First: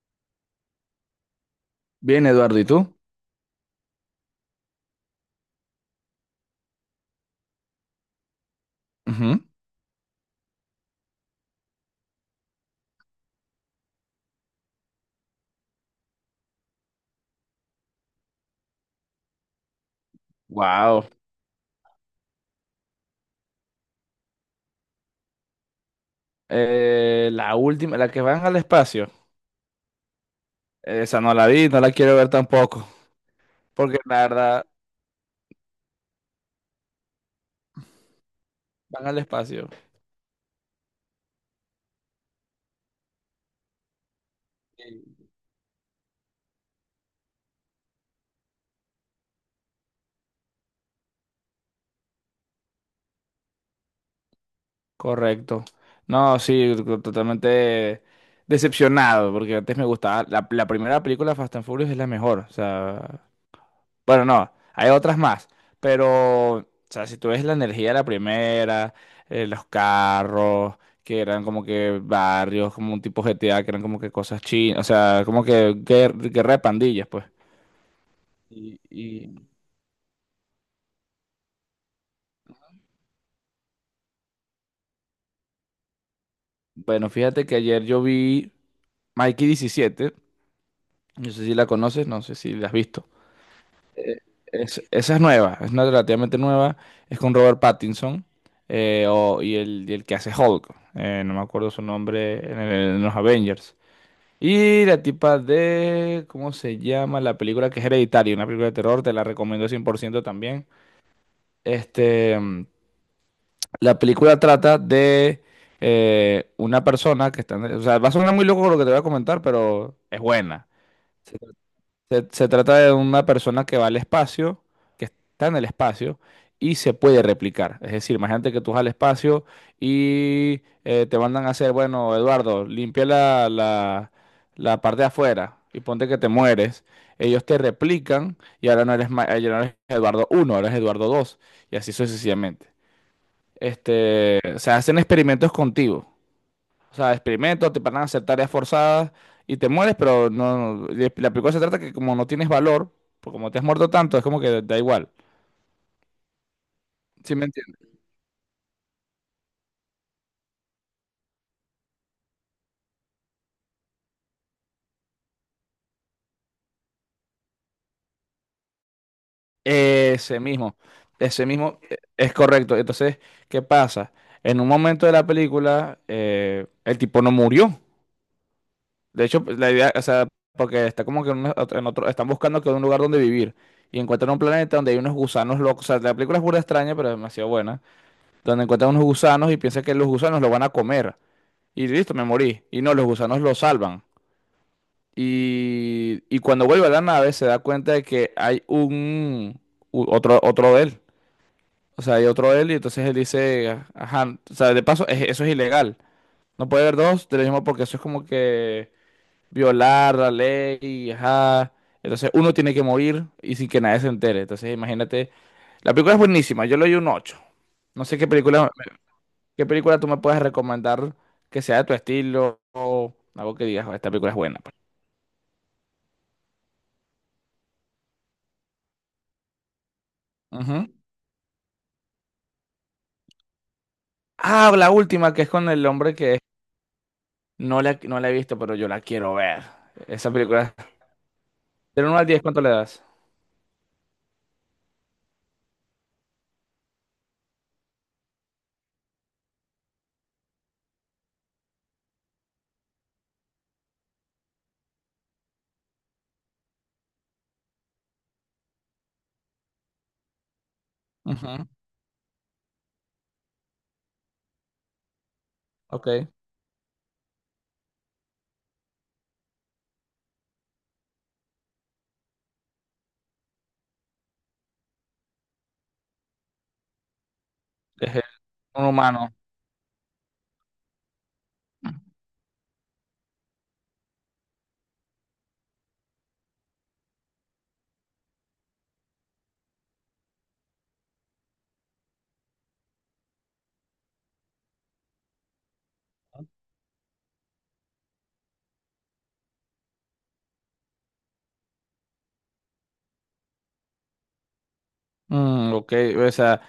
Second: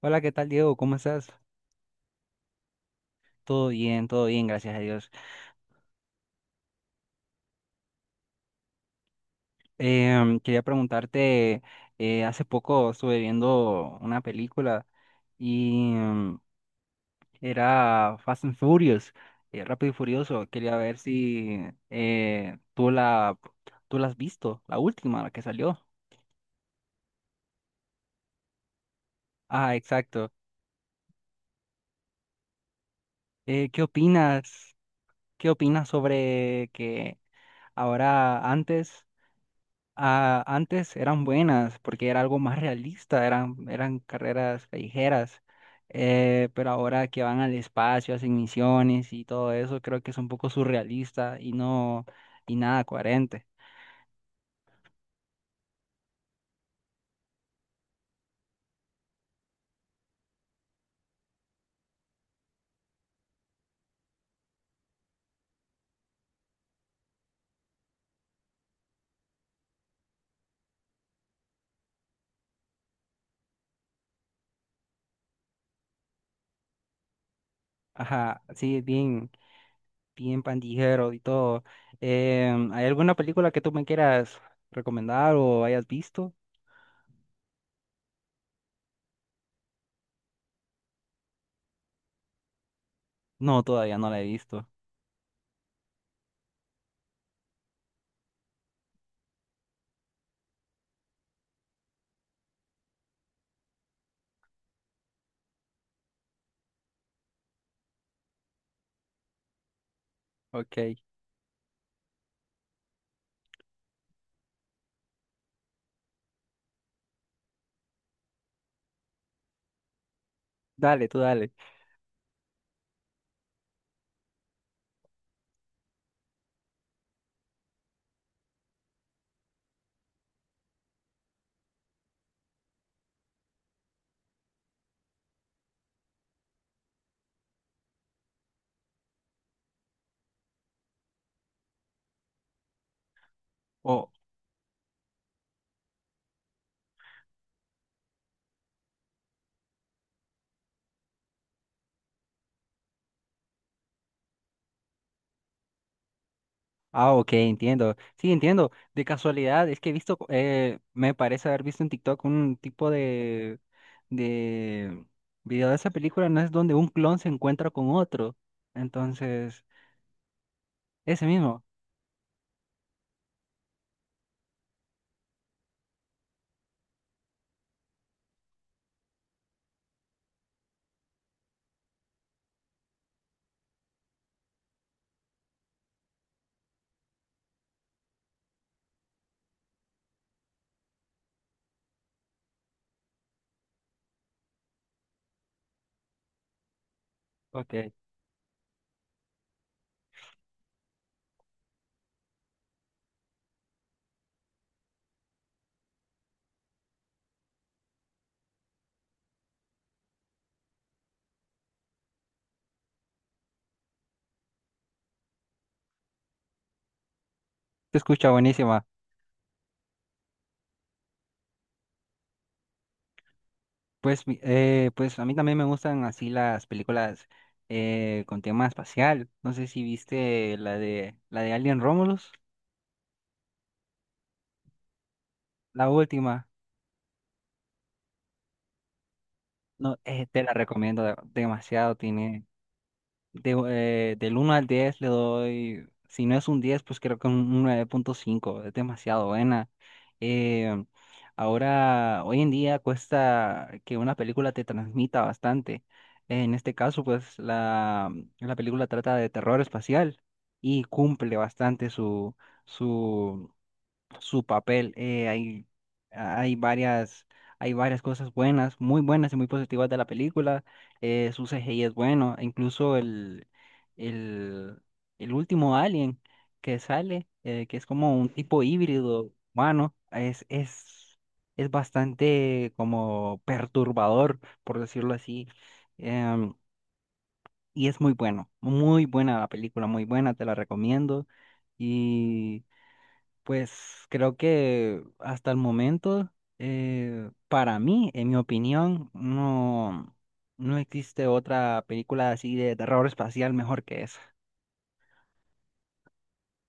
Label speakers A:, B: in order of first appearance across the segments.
A: Hola, ¿qué tal, Diego? ¿Cómo estás?
B: Bien, Eduardo, ¿y tú?
A: Todo bien, gracias a Dios. Quería preguntarte, hace poco estuve viendo una película y era Fast and Furious, Rápido y Furioso. Quería ver
B: Wow.
A: si eh, tú la, tú la has visto, la última, la que salió.
B: La última, la que van al espacio.
A: Ah, exacto.
B: Esa no la vi, no la quiero ver tampoco.
A: ¿Qué
B: Porque la verdad,
A: opinas? ¿Qué opinas sobre que ahora antes
B: van al espacio.
A: Ah, antes eran buenas porque era algo más realista, eran carreras
B: Sí.
A: callejeras, pero ahora que van al espacio, hacen misiones y todo eso, creo que es un poco surrealista y no, y nada coherente.
B: Correcto. No, sí, totalmente decepcionado. Porque antes me gustaba. La primera película Fast and Furious es la mejor. O sea. Bueno, no, hay otras más, pero, o sea, si tú ves la energía de la primera, los carros, que eran como que barrios, como un tipo GTA, que eran como que cosas chinas, o sea, como que guerra de pandillas, pues.
A: Ajá, sí,
B: Y,
A: bien,
B: y,
A: bien pandillero y todo. ¿Hay alguna película que tú me quieras recomendar o hayas visto?
B: bueno, fíjate que ayer yo vi Mikey 17. No sé si la conoces, no sé si la has visto.
A: No, todavía no
B: Eh,
A: la he visto.
B: Esa es nueva, es una relativamente nueva, es con Robert Pattinson y el que hace Hulk, no me acuerdo su nombre en, en los Avengers. Y la tipa de, ¿cómo se llama? La película que es Hereditario, una película de terror, te la recomiendo 100% también.
A: Ok,
B: Este, mm, la película trata de una persona que está, o sea, va a sonar muy loco lo que te voy a comentar, pero es buena.
A: dale, tú dale.
B: Se trata de una persona que va al espacio, que está en el espacio y se puede replicar. Es decir, imagínate que tú vas al espacio y te mandan a hacer, bueno, Eduardo, limpia la parte de afuera y ponte que te mueres. Ellos te replican y ahora no eres, ya no eres Eduardo 1, ahora eres Eduardo 2 y así sucesivamente.
A: O,
B: Este, se hacen experimentos contigo. O sea, experimentos, te van a hacer tareas forzadas y te mueres, pero no, la película se trata que como no tienes valor, pues como te has muerto tanto, es como que da igual.
A: ah, ok,
B: ¿Sí me
A: entiendo.
B: entiendes?
A: Sí, entiendo. De casualidad, es que he visto, me parece haber visto en TikTok un tipo de video de esa película, ¿no es donde un clon se encuentra con otro? Entonces,
B: Ese mismo,
A: ese
B: ese
A: mismo.
B: mismo, es correcto. Entonces, ¿qué pasa? En un momento de la película, el tipo no murió. De hecho, pues, la idea, o sea, porque está como que en en otro, están buscando que un lugar donde vivir y encuentran un planeta donde hay unos gusanos locos. O sea, la película es burda extraña, pero es demasiado buena. Donde encuentran unos gusanos y piensan que los gusanos lo van a comer. Y listo, me morí. Y no, los gusanos lo salvan. Y cuando vuelve a la nave se da
A: Ok, te
B: cuenta de que hay otro él. O sea, hay otro él y entonces él dice, ajá, o sea, de paso, eso es ilegal. No puede haber dos del mismo porque eso es como que violar la ley, ajá. Entonces uno tiene que morir y sin que nadie se entere. Entonces imagínate, la película es buenísima, yo le doy un 8. No sé qué
A: escucha
B: película.
A: buenísima.
B: ¿Qué película tú me puedes recomendar que sea de tu estilo o algo que digas, "Oh, esta película es buena, pues"?
A: Pues a mí también me gustan así las películas con tema espacial. No sé si viste
B: Ujú.
A: la de Alien Romulus,
B: Ah, la última, que es con el
A: la
B: hombre que
A: última.
B: no la, no la he visto, pero yo la quiero ver.
A: No,
B: Esa
A: te la
B: película.
A: recomiendo demasiado.
B: Del 1 al 10,
A: Tiene
B: ¿cuánto le das?
A: de, del uno al 10 le doy, si no es un 10 pues creo que un nueve punto cinco es demasiado buena. Eh, ahora, hoy en día cuesta que una película te transmita bastante. En este caso, pues la película trata de terror espacial y cumple
B: Ujú.
A: bastante su, su papel.
B: Ok.
A: Hay varias, hay varias cosas buenas, muy buenas y muy positivas de la película. Eh, su CGI es bueno, e incluso el, el último alien que sale, que es como
B: Es
A: un tipo
B: un
A: híbrido
B: humano.
A: humano, es bastante como perturbador, por decirlo así. em, y es muy bueno, muy buena la película, muy buena, te la recomiendo. Y pues creo que hasta el momento, para mí, en mi opinión, no, no existe otra película así de terror espacial mejor que esa.
B: Mm, ok, o sea,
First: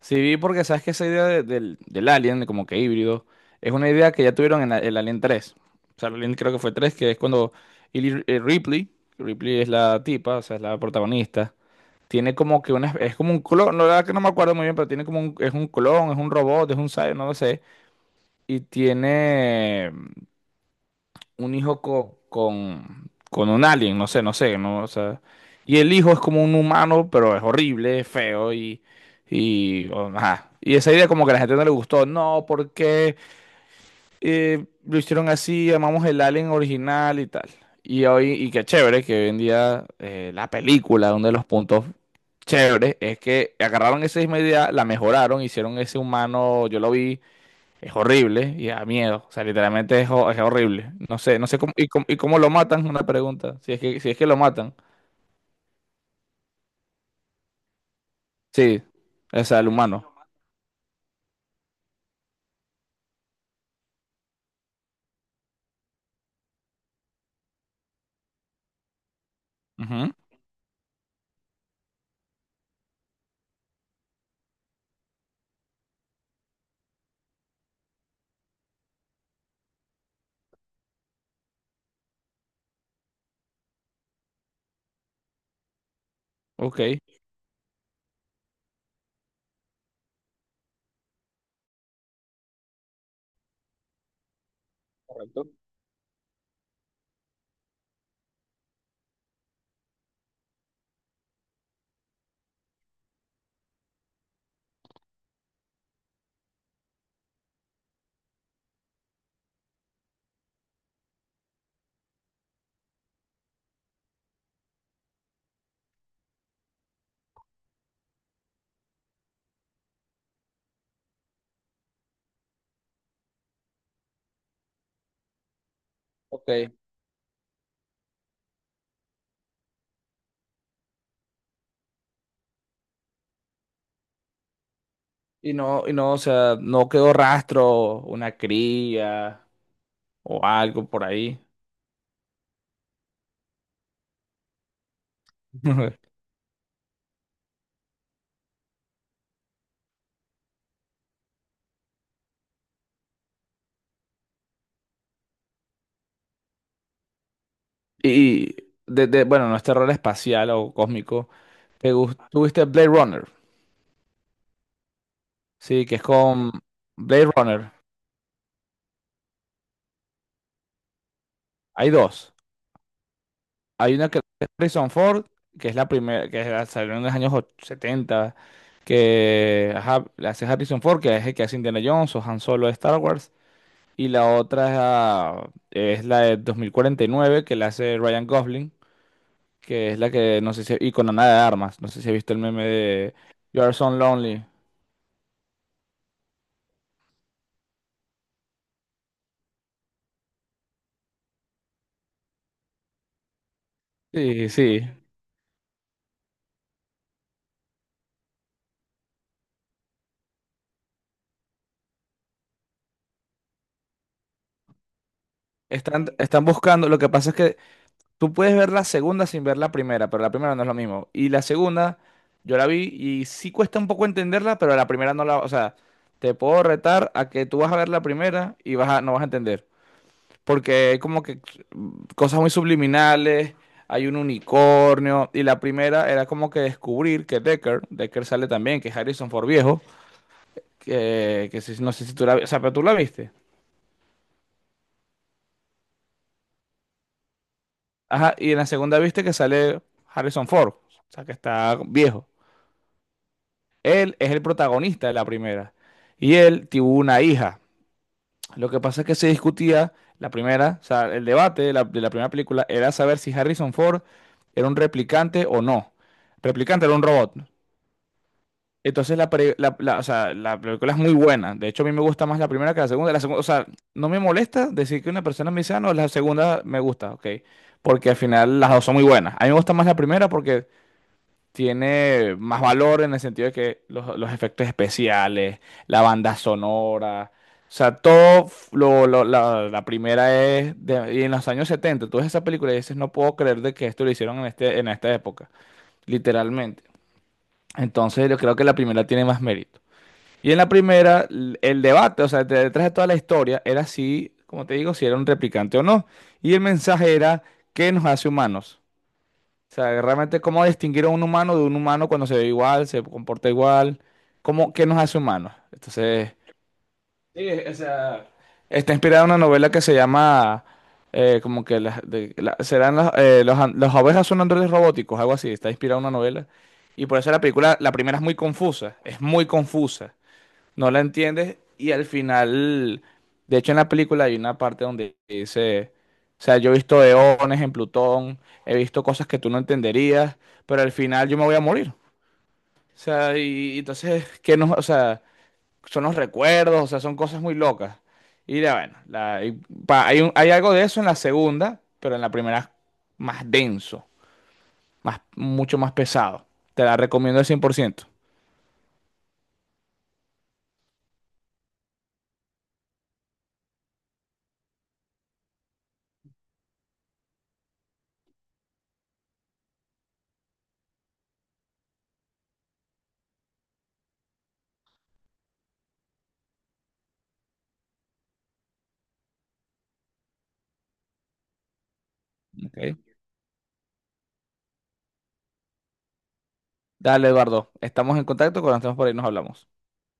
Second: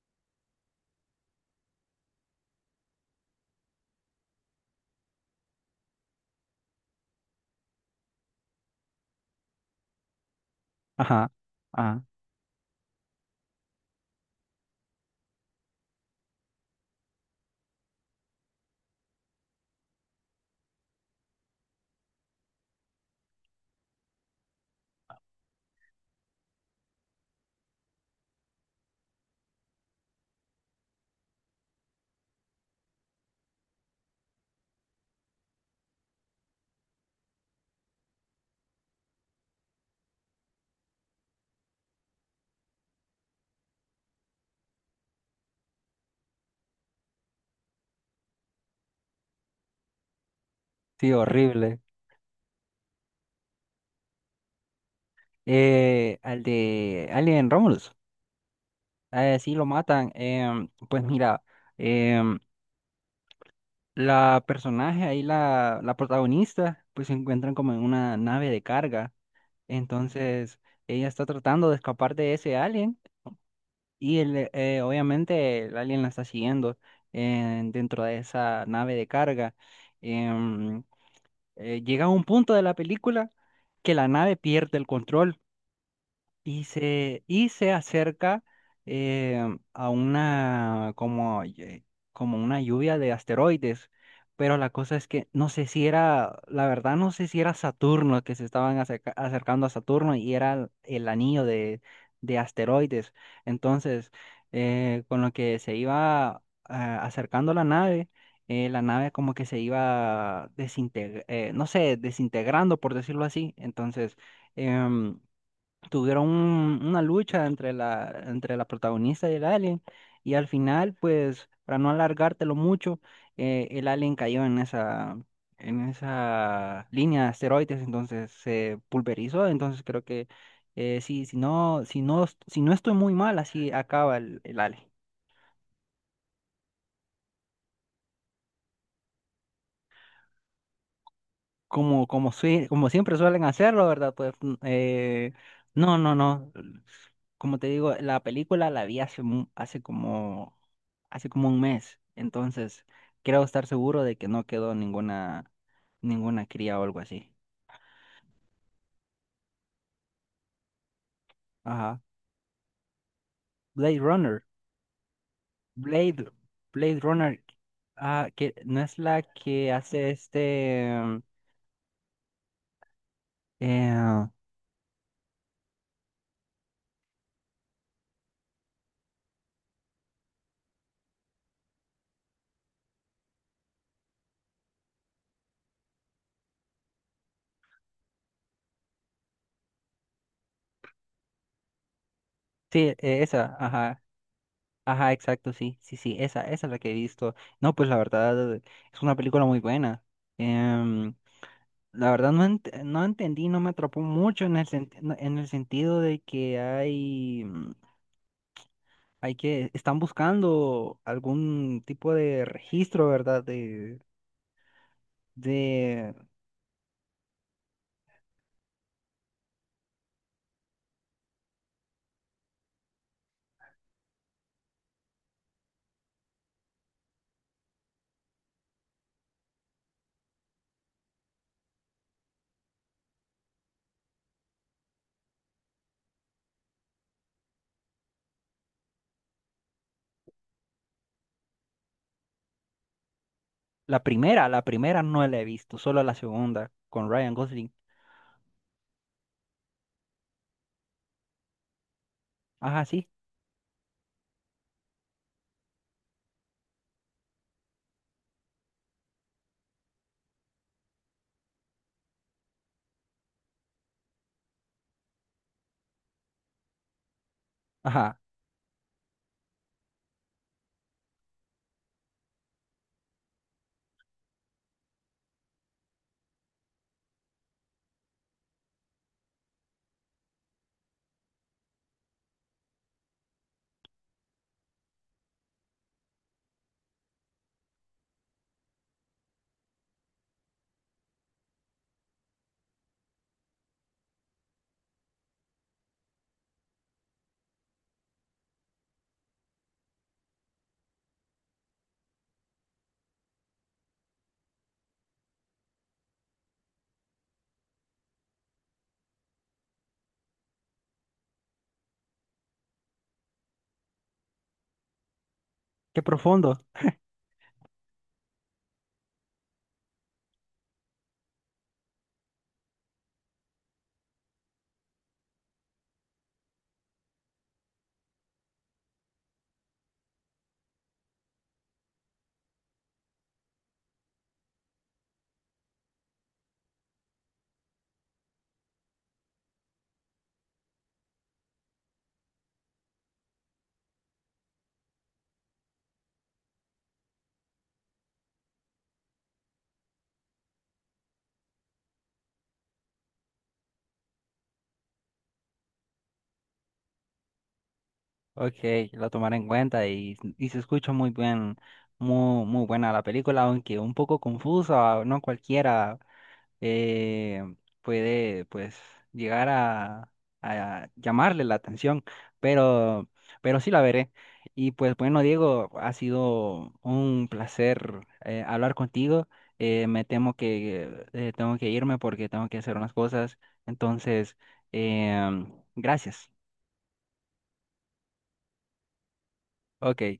B: sí vi porque sabes que esa idea del, del Alien, como que híbrido, es una idea que ya tuvieron en el Alien 3. O sea, el Alien creo que fue 3 que es cuando Ripley, Ripley es la tipa, o sea, es la
A: Ajá,
B: protagonista.
A: ajá,
B: Tiene como que una, es como un clon, no, la verdad que no me acuerdo muy bien, pero tiene como un, es un clon, es un robot, es un cyborg, no lo sé. Y tiene un hijo con un alien, no sé, no sé, no, o sea. Y el hijo es como un humano, pero es horrible, es feo y, ajá. Y esa idea como que a la gente no le gustó, no, ¿por qué? Lo hicieron así, llamamos el Alien original y tal. Y hoy, y qué chévere que hoy en día la película, uno de los puntos chéveres, es que agarraron esa misma idea, la mejoraron, hicieron ese humano, yo lo vi, es horrible y da miedo. O sea, literalmente es, es horrible.
A: sí,
B: No sé, no sé cómo,
A: horrible.
B: y cómo, y cómo lo matan, una pregunta. Si es que, si es que lo matan.
A: Al de Alien Romulus,
B: Sí, o
A: sí
B: sea,
A: lo
B: el
A: matan.
B: humano.
A: Pues mira, em, la personaje ahí, la protagonista, pues se encuentran como en una nave de carga.
B: Ujú.
A: Entonces, ella está tratando de escapar de ese alien. Y obviamente el alien la está siguiendo dentro de esa nave de carga. Em, llega a un punto de la película que la nave pierde el control.
B: Ok.
A: Y se acerca eh, a una como, como una lluvia de asteroides. Pero la cosa es que no
B: Correcto.
A: sé si era, la verdad no sé si era Saturno que se estaban acercando a Saturno y era el anillo de asteroides. Entonces, con lo que se iba acercando la nave como que se iba desintegrando, no sé, desintegrando por decirlo así. Entonces, em, tuvieron una lucha entre la protagonista y el alien y al final, pues, para no alargártelo mucho, el alien cayó en
B: Ok.
A: esa línea de asteroides, entonces se pulverizó, entonces creo que sí, si no, si no, si no estoy muy mal, así acaba el alien.
B: Y no, o sea, no quedó rastro, una cría, o algo por ahí.
A: Como, como siempre suelen hacerlo, ¿verdad? Pues no, no, no. Como te digo, la película la vi hace, hace como un mes. Entonces, creo estar seguro de que no quedó ninguna, ninguna cría o algo así.
B: Y de, bueno, no es terror espacial o cósmico. ¿Te
A: Ajá.
B: gus- ¿Tuviste Blade Runner?
A: Blade Runner.
B: Sí, que es
A: Blade,
B: con
A: Blade
B: Blade
A: Runner.
B: Runner.
A: Ah, que no es la que hace este.
B: Hay dos. Hay una que
A: Eh,
B: es Harrison Ford, que es la primera, que es salió en los 70, que ajá, la hace Harrison Ford, que es el que hace Indiana Jones o Han Solo de Star Wars. Y la otra es, ah, es la de 2049, que la hace Ryan Gosling, que es la que, no sé si, y con Ana de Armas, no sé si has visto el meme
A: sí,
B: de
A: esa,
B: You Are So
A: ajá.
B: Lonely.
A: Ajá, exacto, sí, sí, sí, esa es la que he visto. No, pues la verdad es una película muy buena. Em, la verdad no, no entendí, no me atrapó mucho
B: Sí,
A: en el,
B: sí.
A: sent- no- en el sentido de que hay, hay que, están buscando algún tipo de registro, ¿verdad?
B: Están,
A: De
B: están buscando. Lo que pasa es que tú puedes ver la segunda sin ver la primera, pero la primera no es lo mismo. Y la segunda, yo la vi y sí cuesta un poco entenderla, pero la primera no la. O sea, te puedo retar a que tú vas a ver la primera y vas a, no vas a entender. Porque hay como que cosas muy subliminales, hay un unicornio. Y la primera era como que descubrir que Decker sale también, que es Harrison Ford viejo, que no sé si tú la, o sea, pero tú la viste.
A: la primera no la he visto, solo la segunda con Ryan Gosling.
B: Ajá, y en la segunda viste que sale Harrison Ford, o sea, que está viejo.
A: Ajá, sí,
B: Él es el protagonista de la primera. Y él tuvo una hija. Lo que pasa es que se discutía la primera, o sea, el debate de la primera película era saber si Harrison Ford era un replicante o no. Replicante era un robot.
A: ajá,
B: Entonces la, pre- la- la- o sea, la película es muy buena. De hecho, a mí me gusta más la primera que la segunda. La segunda, o sea, no me molesta decir que una persona me dice, "Ah, no, la segunda me gusta, ok". Porque al final las dos son muy buenas. A mí me gusta más la primera porque tiene más valor en el sentido de que los efectos especiales, la banda sonora, o sea, todo la primera es y en los años 70 tú ves esa película y dices, no puedo creer de que esto lo hicieron en este, en esta época, literalmente. Entonces yo creo que la primera tiene más mérito. Y en la primera, el debate, o sea, detrás de toda la historia, era si, como te digo, si era un replicante o no. Y el mensaje era, ¿qué nos hace humanos? O sea, realmente cómo distinguir a un humano de un humano cuando se ve igual, se comporta igual, cómo, qué nos hace humanos.
A: qué
B: Entonces,
A: profundo.
B: sí, o sea, está inspirada en una novela que se llama, como que las, serán los, las ovejas son androides robóticos, algo así, está inspirada en una novela. Y por eso la película, la primera es muy confusa, es muy confusa, no la entiendes y al final, de hecho en la película hay una parte donde dice, o sea, yo he visto eones en Plutón, he visto cosas que tú no entenderías, pero al final yo me voy a morir. O sea, y entonces, ¿qué nos, o sea, son los recuerdos, o sea, son cosas muy locas. Y ya, bueno, hay, hay algo de eso en la segunda, pero en la primera es más denso, más, mucho más pesado. Te la recomiendo al 100%.
A: Ok, lo tomaré en cuenta y se escucha muy bien, muy, muy buena la película, aunque un poco confusa, no cualquiera eh, puede pues llegar a llamarle la atención, pero, pero sí la veré. Y pues bueno, Diego, ha sido un placer hablar contigo. Me temo que tengo que irme porque tengo que hacer unas
B: Ok.
A: cosas, entonces, gracias.
B: Dale, Eduardo, estamos en contacto, cuando estemos por ahí nos hablamos.
A: Ok.